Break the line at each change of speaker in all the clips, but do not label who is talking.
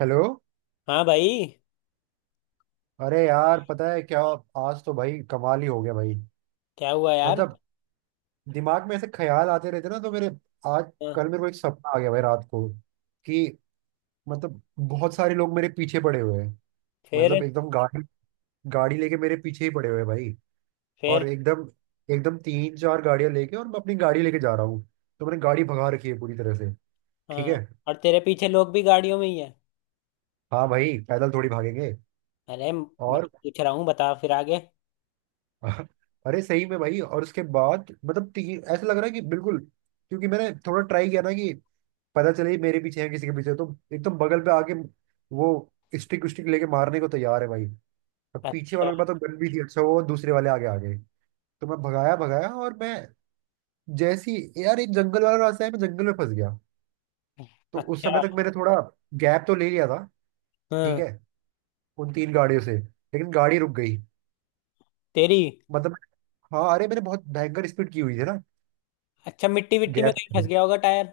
Hello.
हाँ भाई।
अरे यार, पता है क्या? आज तो भाई कमाल ही हो गया भाई।
क्या हुआ यार?
मतलब दिमाग में ऐसे ख्याल आते रहते ना तो मेरे। आज
हाँ।
कल मेरे को एक सपना आ गया भाई रात को कि मतलब बहुत सारे लोग मेरे पीछे पड़े हुए हैं। मतलब
फिर?
एकदम गाड़ी गाड़ी लेके मेरे पीछे ही पड़े हुए हैं भाई।
फिर?
और एकदम एकदम तीन चार गाड़ियां लेके, और मैं अपनी गाड़ी लेके जा रहा हूँ। तो मैंने गाड़ी भगा रखी है पूरी तरह से। ठीक
हाँ।
है।
और तेरे पीछे लोग भी गाड़ियों में ही है?
हाँ भाई, पैदल थोड़ी भागेंगे।
अरे मैं
और
पूछ रहा हूँ, बता फिर आगे।
अरे सही में भाई। और उसके बाद मतलब ऐसा लग रहा है कि बिल्कुल। क्योंकि मैंने थोड़ा ट्राई किया ना कि पता चले ये मेरे पीछे है किसी के पीछे, तो एकदम बगल पे आके वो स्टिक स्टिक लेके मारने को तैयार है भाई। अब पीछे
अच्छा।
वालों के पास तो गन भी थी। अच्छा, वो दूसरे वाले आगे आ गए। तो मैं भगाया भगाया। और मैं जैसी यार, एक जंगल वाला रास्ता है, मैं जंगल में फंस गया। तो उस
अच्छा।
समय तक मैंने थोड़ा गैप तो ले लिया था। ठीक
हाँ।
है, उन तीन गाड़ियों से। लेकिन गाड़ी रुक गई।
तेरी?
मतलब, हाँ, अरे मैंने बहुत भयंकर स्पीड की हुई थी ना।
अच्छा, मिट्टी विट्टी में
गैप।
कहीं फंस गया होगा टायर।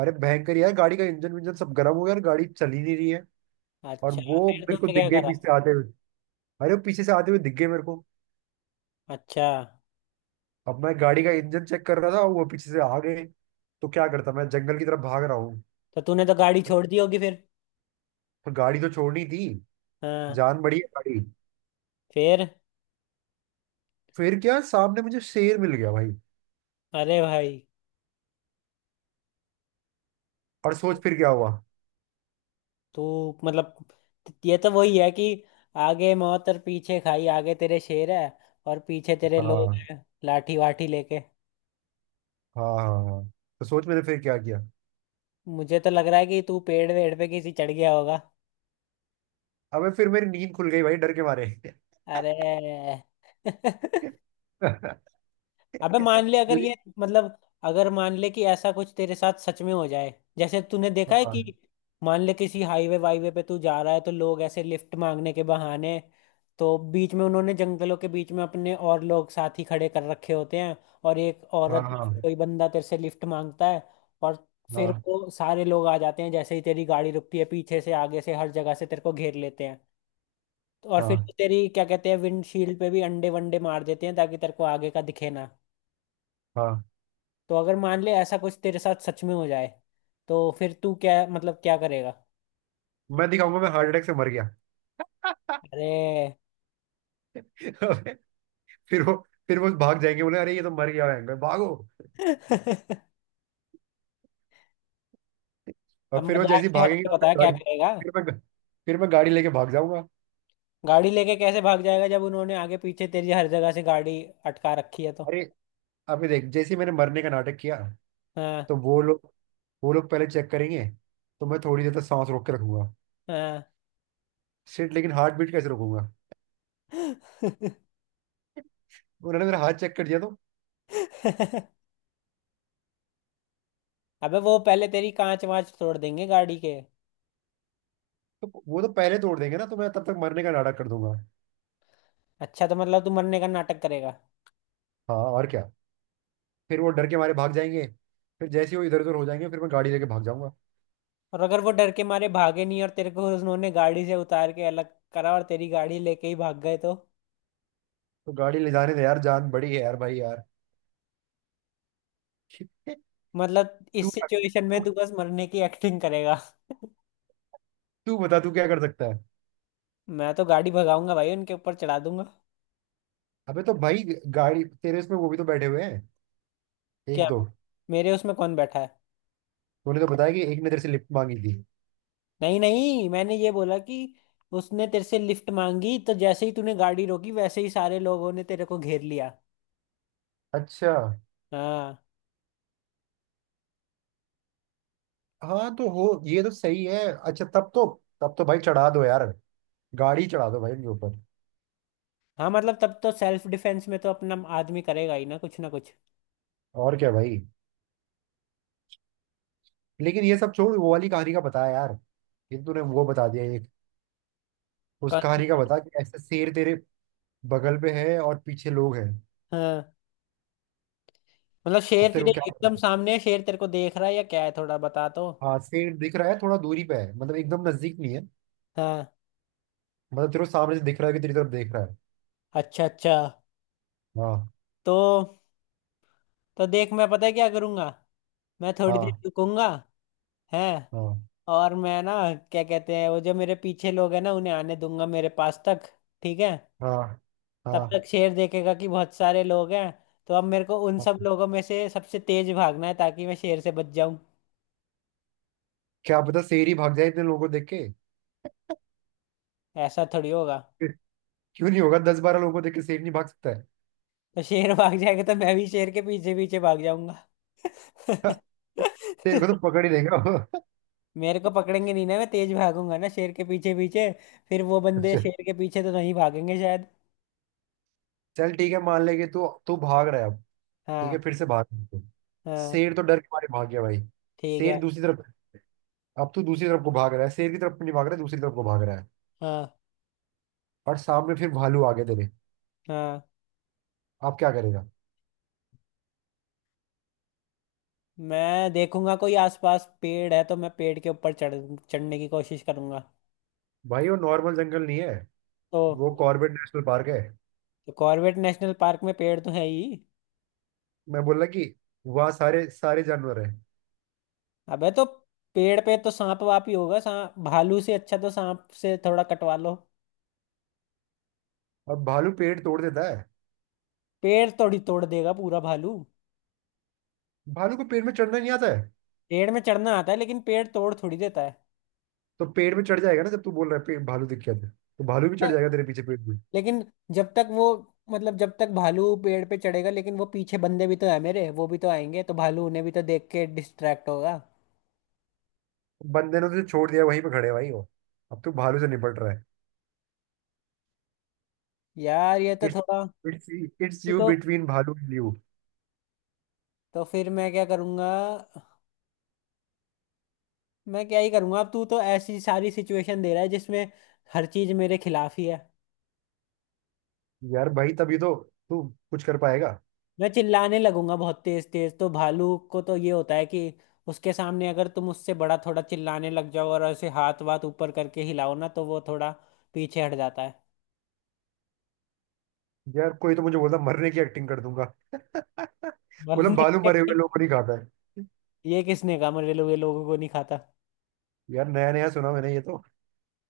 अरे भयंकर यार, गाड़ी का इंजन विंजन सब गर्म हो गया और गाड़ी चल ही नहीं रही है। और
अच्छा
वो
फिर
मेरे को
तूने
दिख
क्या
गए
करा?
पीछे से आते हुए। अरे वो पीछे से आते हुए दिख गए मेरे को।
अच्छा।
अब मैं गाड़ी का इंजन चेक कर रहा था, वो पीछे से आ गए। तो क्या करता, मैं जंगल की तरफ भाग रहा हूँ।
तो तूने तो गाड़ी छोड़ दी होगी फिर।
पर गाड़ी तो छोड़नी थी,
हाँ।
जान बड़ी है गाड़ी।
फिर?
फिर क्या, सामने मुझे शेर मिल गया भाई।
अरे भाई!
और सोच फिर क्या हुआ।
तू, मतलब, ये तो वही है कि आगे मौत और पीछे खाई। आगे तेरे शेर है और पीछे तेरे लोग
हाँ
हैं लाठी वाठी लेके।
हाँ हाँ हाँ। तो सोच मैंने फिर क्या किया।
मुझे तो लग रहा है कि तू पेड़ वेड़ पे किसी चढ़ गया होगा।
अबे फिर मेरी नींद खुल गई भाई डर के मारे।
अरे अबे मान ले अगर ये,
लेकिन-
मतलब, अगर मान ले कि ऐसा कुछ तेरे साथ सच में हो जाए, जैसे तूने देखा है
हाँ
कि, मान ले किसी हाईवे वाईवे पे तू जा रहा है तो लोग ऐसे लिफ्ट मांगने के बहाने, तो बीच में उन्होंने जंगलों के बीच में अपने और लोग साथी खड़े कर रखे होते हैं, और एक
हाँ
औरत या फिर
हाँ
कोई बंदा तेरे से लिफ्ट मांगता है। और फिर
हाँ
वो सारे लोग आ जाते हैं जैसे ही तेरी गाड़ी रुकती है, पीछे से आगे से हर जगह से तेरे को घेर लेते हैं। तो और फिर वो
हाँ
तेरी क्या कहते हैं, विंडशील्ड पे भी अंडे वंडे मार देते हैं ताकि तेरे को आगे का दिखे ना।
हाँ।
तो अगर मान ले ऐसा कुछ तेरे साथ सच में हो जाए तो फिर तू क्या, मतलब, क्या करेगा?
मैं दिखाऊंगा मैं हार्ट अटैक से मर गया।
अरे
फिर वो फिर वो भाग जाएंगे, बोले अरे ये तो मर गया है, भागो। और
अब
फिर वो जैसे
मजाक
ही
से हट
भागेंगे
के
और फिर
बता क्या
गाड़ी,
करेगा।
फिर मैं फिर मैं गाड़ी लेके भाग जाऊंगा।
गाड़ी लेके कैसे भाग जाएगा जब उन्होंने आगे पीछे तेरी हर जगह से गाड़ी अटका रखी है तो?
अरे अभी देख, जैसे ही मैंने मरने का नाटक किया
हाँ।
तो वो लोग पहले चेक करेंगे। तो मैं थोड़ी देर तक सांस रोक के रखूंगा।
हाँ।
सिर्फ लेकिन हार्ट बीट कैसे रोकूंगा? उन्होंने मेरा हाथ चेक कर दिया तो।
अबे वो पहले तेरी कांच वांच तोड़ देंगे गाड़ी के।
तो वो तो पहले तोड़ देंगे ना, तो मैं तब तक मरने का नाटक कर दूंगा।
अच्छा तो मतलब तू मरने का नाटक करेगा।
हाँ और क्या। फिर वो डर के मारे भाग जाएंगे। फिर जैसे ही वो इधर उधर हो जाएंगे, फिर मैं गाड़ी लेके भाग जाऊंगा।
और अगर वो डर के मारे भागे नहीं और तेरे को उन्होंने गाड़ी से उतार के अलग करा और तेरी गाड़ी लेके ही भाग गए तो?
तो गाड़ी ले जाने दे यार, जान बड़ी है यार भाई यार। तू
मतलब इस
क्या,
सिचुएशन में
तू
तू बस मरने की एक्टिंग करेगा?
तू बता, तू क्या कर सकता है।
मैं तो गाड़ी भगाऊंगा भाई, उनके ऊपर चढ़ा दूंगा।
अबे तो भाई, गाड़ी तेरे इसमें वो भी तो बैठे हुए हैं।
क्या?
एक दो।
मेरे उसमें कौन बैठा है?
तूने तो बताया कि एक ने तेरे से लिफ्ट मांगी थी।
नहीं नहीं, मैंने ये बोला कि उसने तेरे से लिफ्ट मांगी, तो जैसे ही तूने गाड़ी रोकी वैसे ही सारे लोगों ने तेरे को घेर लिया।
अच्छा।
हाँ।
हाँ तो, हो, ये तो सही है। अच्छा तब तो, भाई चढ़ा दो यार, गाड़ी चढ़ा दो भाई उनके ऊपर।
हाँ मतलब तब तो सेल्फ डिफेंस में तो अपना आदमी करेगा ही ना कुछ ना कुछ।
और क्या भाई। लेकिन ये सब छोड़, वो वाली कहानी का बता यार। ये तूने वो बता दिया एक। उस कहानी का
कौन-?
बता कि ऐसे शेर तेरे बगल में है और पीछे लोग हैं।
हाँ मतलब
अब
शेर
तेरे
तेरे
को क्या
एकदम
करना?
सामने है, शेर तेरे को देख रहा है या क्या है, थोड़ा बता तो।
हाँ, शेर दिख रहा है, थोड़ा दूरी पे है, मतलब एकदम नजदीक नहीं है।
हाँ।
मतलब तेरे को सामने से दिख रहा है कि तेरी तरफ देख रहा है।
अच्छा अच्छा।
हाँ
तो तो देख मैं पता है क्या करूंगा। मैं थोड़ी देर
हाँ
रुकूंगा। है।
हाँ
और मैं ना, क्या कहते हैं वो, जो मेरे पीछे लोग हैं ना उन्हें आने दूंगा मेरे पास तक। ठीक है।
हाँ
तब
हाँ
तक शेर देखेगा कि बहुत सारे लोग हैं। तो अब मेरे को उन सब
हाँ।
लोगों में से सबसे तेज भागना है ताकि मैं शेर से बच जाऊं।
क्या पता शेर ही भाग जाए इतने लोगों को देख के।
ऐसा थोड़ी होगा।
क्यों नहीं होगा, दस बारह लोगों को देख के शेर नहीं भाग सकता है?
तो शेर भाग जाएगा तो मैं भी शेर के पीछे पीछे भाग जाऊंगा।
शेर को तो पकड़ ही देगा वो।
मेरे को पकड़ेंगे नहीं ना, मैं तेज भागूंगा ना शेर के पीछे पीछे। फिर वो बंदे
अच्छा।
शेर के पीछे तो नहीं भागेंगे शायद।
चल ठीक है, मान ले कि तू तू भाग रहा है अब। ठीक है,
हाँ।
फिर से भाग तू।
हाँ।
शेर तो डर के मारे भाग गया भाई।
ठीक
शेर
है।
दूसरी तरफ। अब तू दूसरी तरफ को भाग रहा है, शेर की तरफ नहीं भाग रहा है, दूसरी तरफ को भाग रहा है।
हाँ।
और सामने फिर भालू आ गए तेरे।
हाँ।
अब क्या करेगा?
मैं देखूंगा कोई आसपास पेड़ है तो मैं पेड़ के ऊपर चढ़ने की कोशिश करूंगा।
भाई वो नॉर्मल जंगल नहीं है,
तो,
वो कॉर्बेट नेशनल पार्क है।
तो कॉर्बेट नेशनल पार्क में पेड़ तो है ही।
मैं बोल रहा कि वहाँ सारे सारे जानवर है।
अबे तो पेड़ पे तो सांप वाप ही होगा, सांप भालू से अच्छा, तो सांप से थोड़ा कटवा लो।
और भालू पेड़ तोड़ देता है।
पेड़ थोड़ी तोड़ देगा पूरा भालू।
भालू को पेड़ में चढ़ना नहीं आता है।
पेड़ में चढ़ना आता है लेकिन पेड़ तोड़ थोड़ी देता
तो पेड़ में चढ़ जाएगा ना, जब तू बोल रहा है पेड़, भालू दिख गया तुझे, तो भालू भी चढ़ जाएगा
है।
तेरे पीछे पेड़ में।
लेकिन जब तक वो, मतलब, जब तक भालू पेड़ पे चढ़ेगा, लेकिन वो पीछे बंदे भी तो है मेरे, वो भी तो आएंगे तो भालू उन्हें भी तो देख के डिस्ट्रैक्ट होगा।
बंदे ने तुझे छोड़ दिया, वहीं पे खड़े हैं भाई, हो, अब तू भालू से निपट रहा है।
यार ये तो
इट्स
थोड़ा,
इट्स इट्स
तू
यू
तो
बिटवीन भालू एंड यू।
तो फिर मैं क्या करूँगा? मैं क्या ही करूँगा, अब तू तो ऐसी सारी सिचुएशन दे रहा है जिसमें हर चीज़ मेरे खिलाफ ही है।
यार भाई, तभी तो तू कुछ कर पाएगा।
मैं चिल्लाने लगूंगा बहुत तेज तेज, तो भालू को तो ये होता है कि उसके सामने अगर तुम उससे बड़ा थोड़ा चिल्लाने लग जाओ और ऐसे हाथ वाथ ऊपर करके हिलाओ ना तो वो थोड़ा पीछे हट जाता है।
यार कोई तो मुझे बोलता, मरने की एक्टिंग कर दूंगा। बोला
वरना
भालू मरे हुए लोग को नहीं खाता है।
ये किसने कहा मरे हुए लोगों को नहीं खाता?
यार नया नया सुना मैंने ये तो।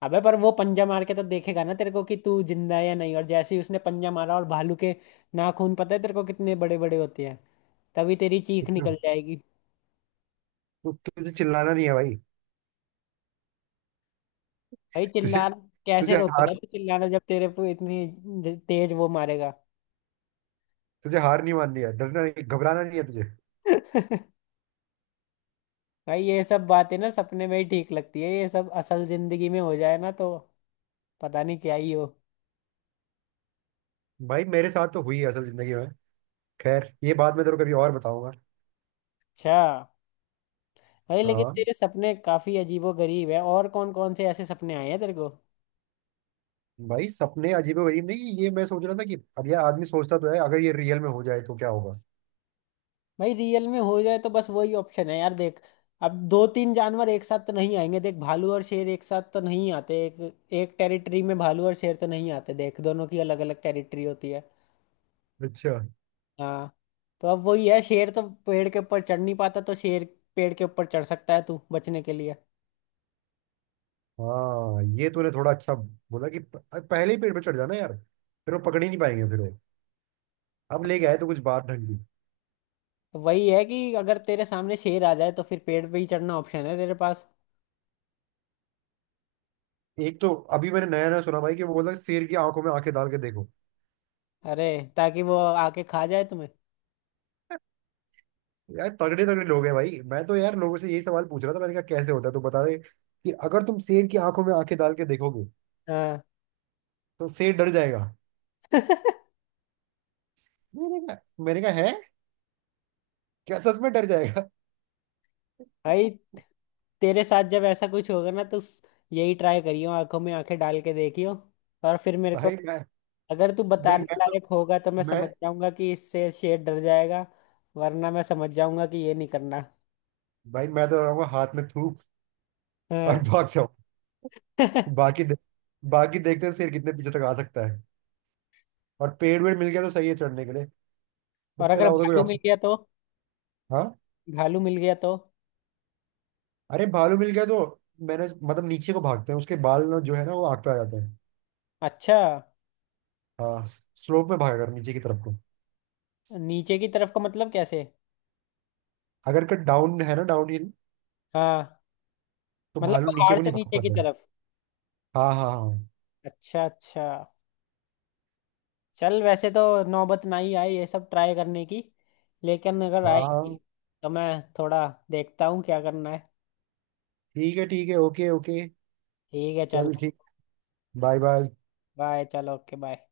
अबे पर वो पंजा मार के तो देखेगा ना तेरे को कि तू जिंदा है या नहीं, और जैसे ही उसने पंजा मारा, और भालू के नाखून पता है तेरे को कितने बड़े बड़े होते हैं, तभी तेरी चीख निकल
इतना-
जाएगी।
तुझे चिल्लाना नहीं है भाई।
भाई
तुझे
चिल्ला कैसे
तुझे हार
रोकेगा तू चिल्लाना जब तेरे पे इतनी ज- तेज वो मारेगा।
तुझे हार नहीं माननी है, डरना नहीं, घबराना नहीं है तुझे।
भाई ये सब बातें ना सपने में ही ठीक लगती है, ये सब असल जिंदगी में हो जाए ना तो पता नहीं क्या ही हो।
भाई मेरे साथ तो हुई है असल जिंदगी में। खैर ये बात मैं तेरे को कभी और बताऊंगा।
अच्छा। भाई लेकिन
हाँ,
तेरे सपने काफी अजीबो गरीब है, और कौन कौन से ऐसे सपने आए हैं तेरे को?
भाई सपने अजीबो गरीब नहीं है, ये मैं सोच रहा था कि अब यार आदमी सोचता तो है, अगर ये रियल में हो जाए तो क्या होगा।
भाई रियल में हो जाए तो बस वही ऑप्शन है यार, देख। अब दो तीन जानवर एक साथ तो नहीं आएंगे, देख भालू और शेर एक साथ तो नहीं आते, एक एक टेरिटरी में भालू और शेर तो नहीं आते, देख दोनों की अलग अलग टेरिटरी होती है।
अच्छा।
हाँ। तो अब वही है, शेर तो पेड़ के ऊपर चढ़ नहीं पाता, तो शेर पेड़ के ऊपर चढ़ सकता है तू बचने के लिए।
हाँ, ये तूने थोड़ा अच्छा बोला कि पहले ही पेड़ पे चढ़ जाना यार, फिर वो पकड़ ही नहीं पाएंगे। फिर वो अब
हाँ।
लेके आए तो कुछ बात ढंगी।
तो वही है कि अगर तेरे सामने शेर आ जाए तो फिर पेड़ पे ही चढ़ना ऑप्शन है तेरे पास।
एक तो अभी मैंने नया नया सुना भाई कि वो बोला शेर की आंखों में आंखें डाल के देखो।
अरे, ताकि वो आके खा जाए तुम्हें।
यार तगड़े तगड़े लोग हैं भाई, मैं तो यार लोगों से यही सवाल पूछ रहा था, मैंने कहा कैसे होता है तो बता दे कि अगर तुम शेर की आंखों में आंखें डाल के देखोगे
हाँ
तो शेर डर जाएगा? मैंने कहा, मैंने कहा है क्या सच में डर जाएगा?
भाई तेरे साथ जब ऐसा कुछ होगा ना तो स-, यही ट्राई करियो, आंखों में आंखें डाल के देखियो। और फिर मेरे को
भाई मैं
अगर तू
देख
बताने
मैं तो
लायक होगा तो मैं
मैं
समझ जाऊंगा कि इससे शेर डर जाएगा, वरना मैं समझ जाऊंगा कि ये नहीं करना।
भाई मैं तो रहूंगा हाथ में थूक, और
हाँ
भाग जाऊं। बाकी दे, बाकी देखते हैं शेर कितने पीछे तक आ सकता है। और पेड़ वेड़ मिल गया तो सही है चढ़ने के लिए।
और
उसके
अगर
अलावा तो कोई
भालू मिल
ऑप्शन।
गया तो?
हाँ।
भालू मिल गया तो?
अरे भालू मिल गया तो, मैंने मतलब नीचे को भागते हैं उसके बाल ना जो है ना वो आग पे आ जाते हैं।
अच्छा।
हाँ। स्लोप में भागा कर नीचे की तरफ को।
नीचे की तरफ का मतलब कैसे?
अगर कट डाउन है ना, डाउन हिल,
हाँ।
तो
मतलब
भालू नीचे
पहाड़
को
से
नहीं भाग
नीचे की
पाते।
तरफ?
हाँ हाँ हाँ
अच्छा अच्छा। चल वैसे तो नौबत ना ही आए ये सब ट्राई करने की, लेकिन अगर आएगी
हाँ।
तो मैं थोड़ा देखता हूँ क्या करना है।
ठीक है ठीक है। Okay okay.
ठीक है चल।
चल ठीक। Bye bye.
बाय चल, ओके बाय।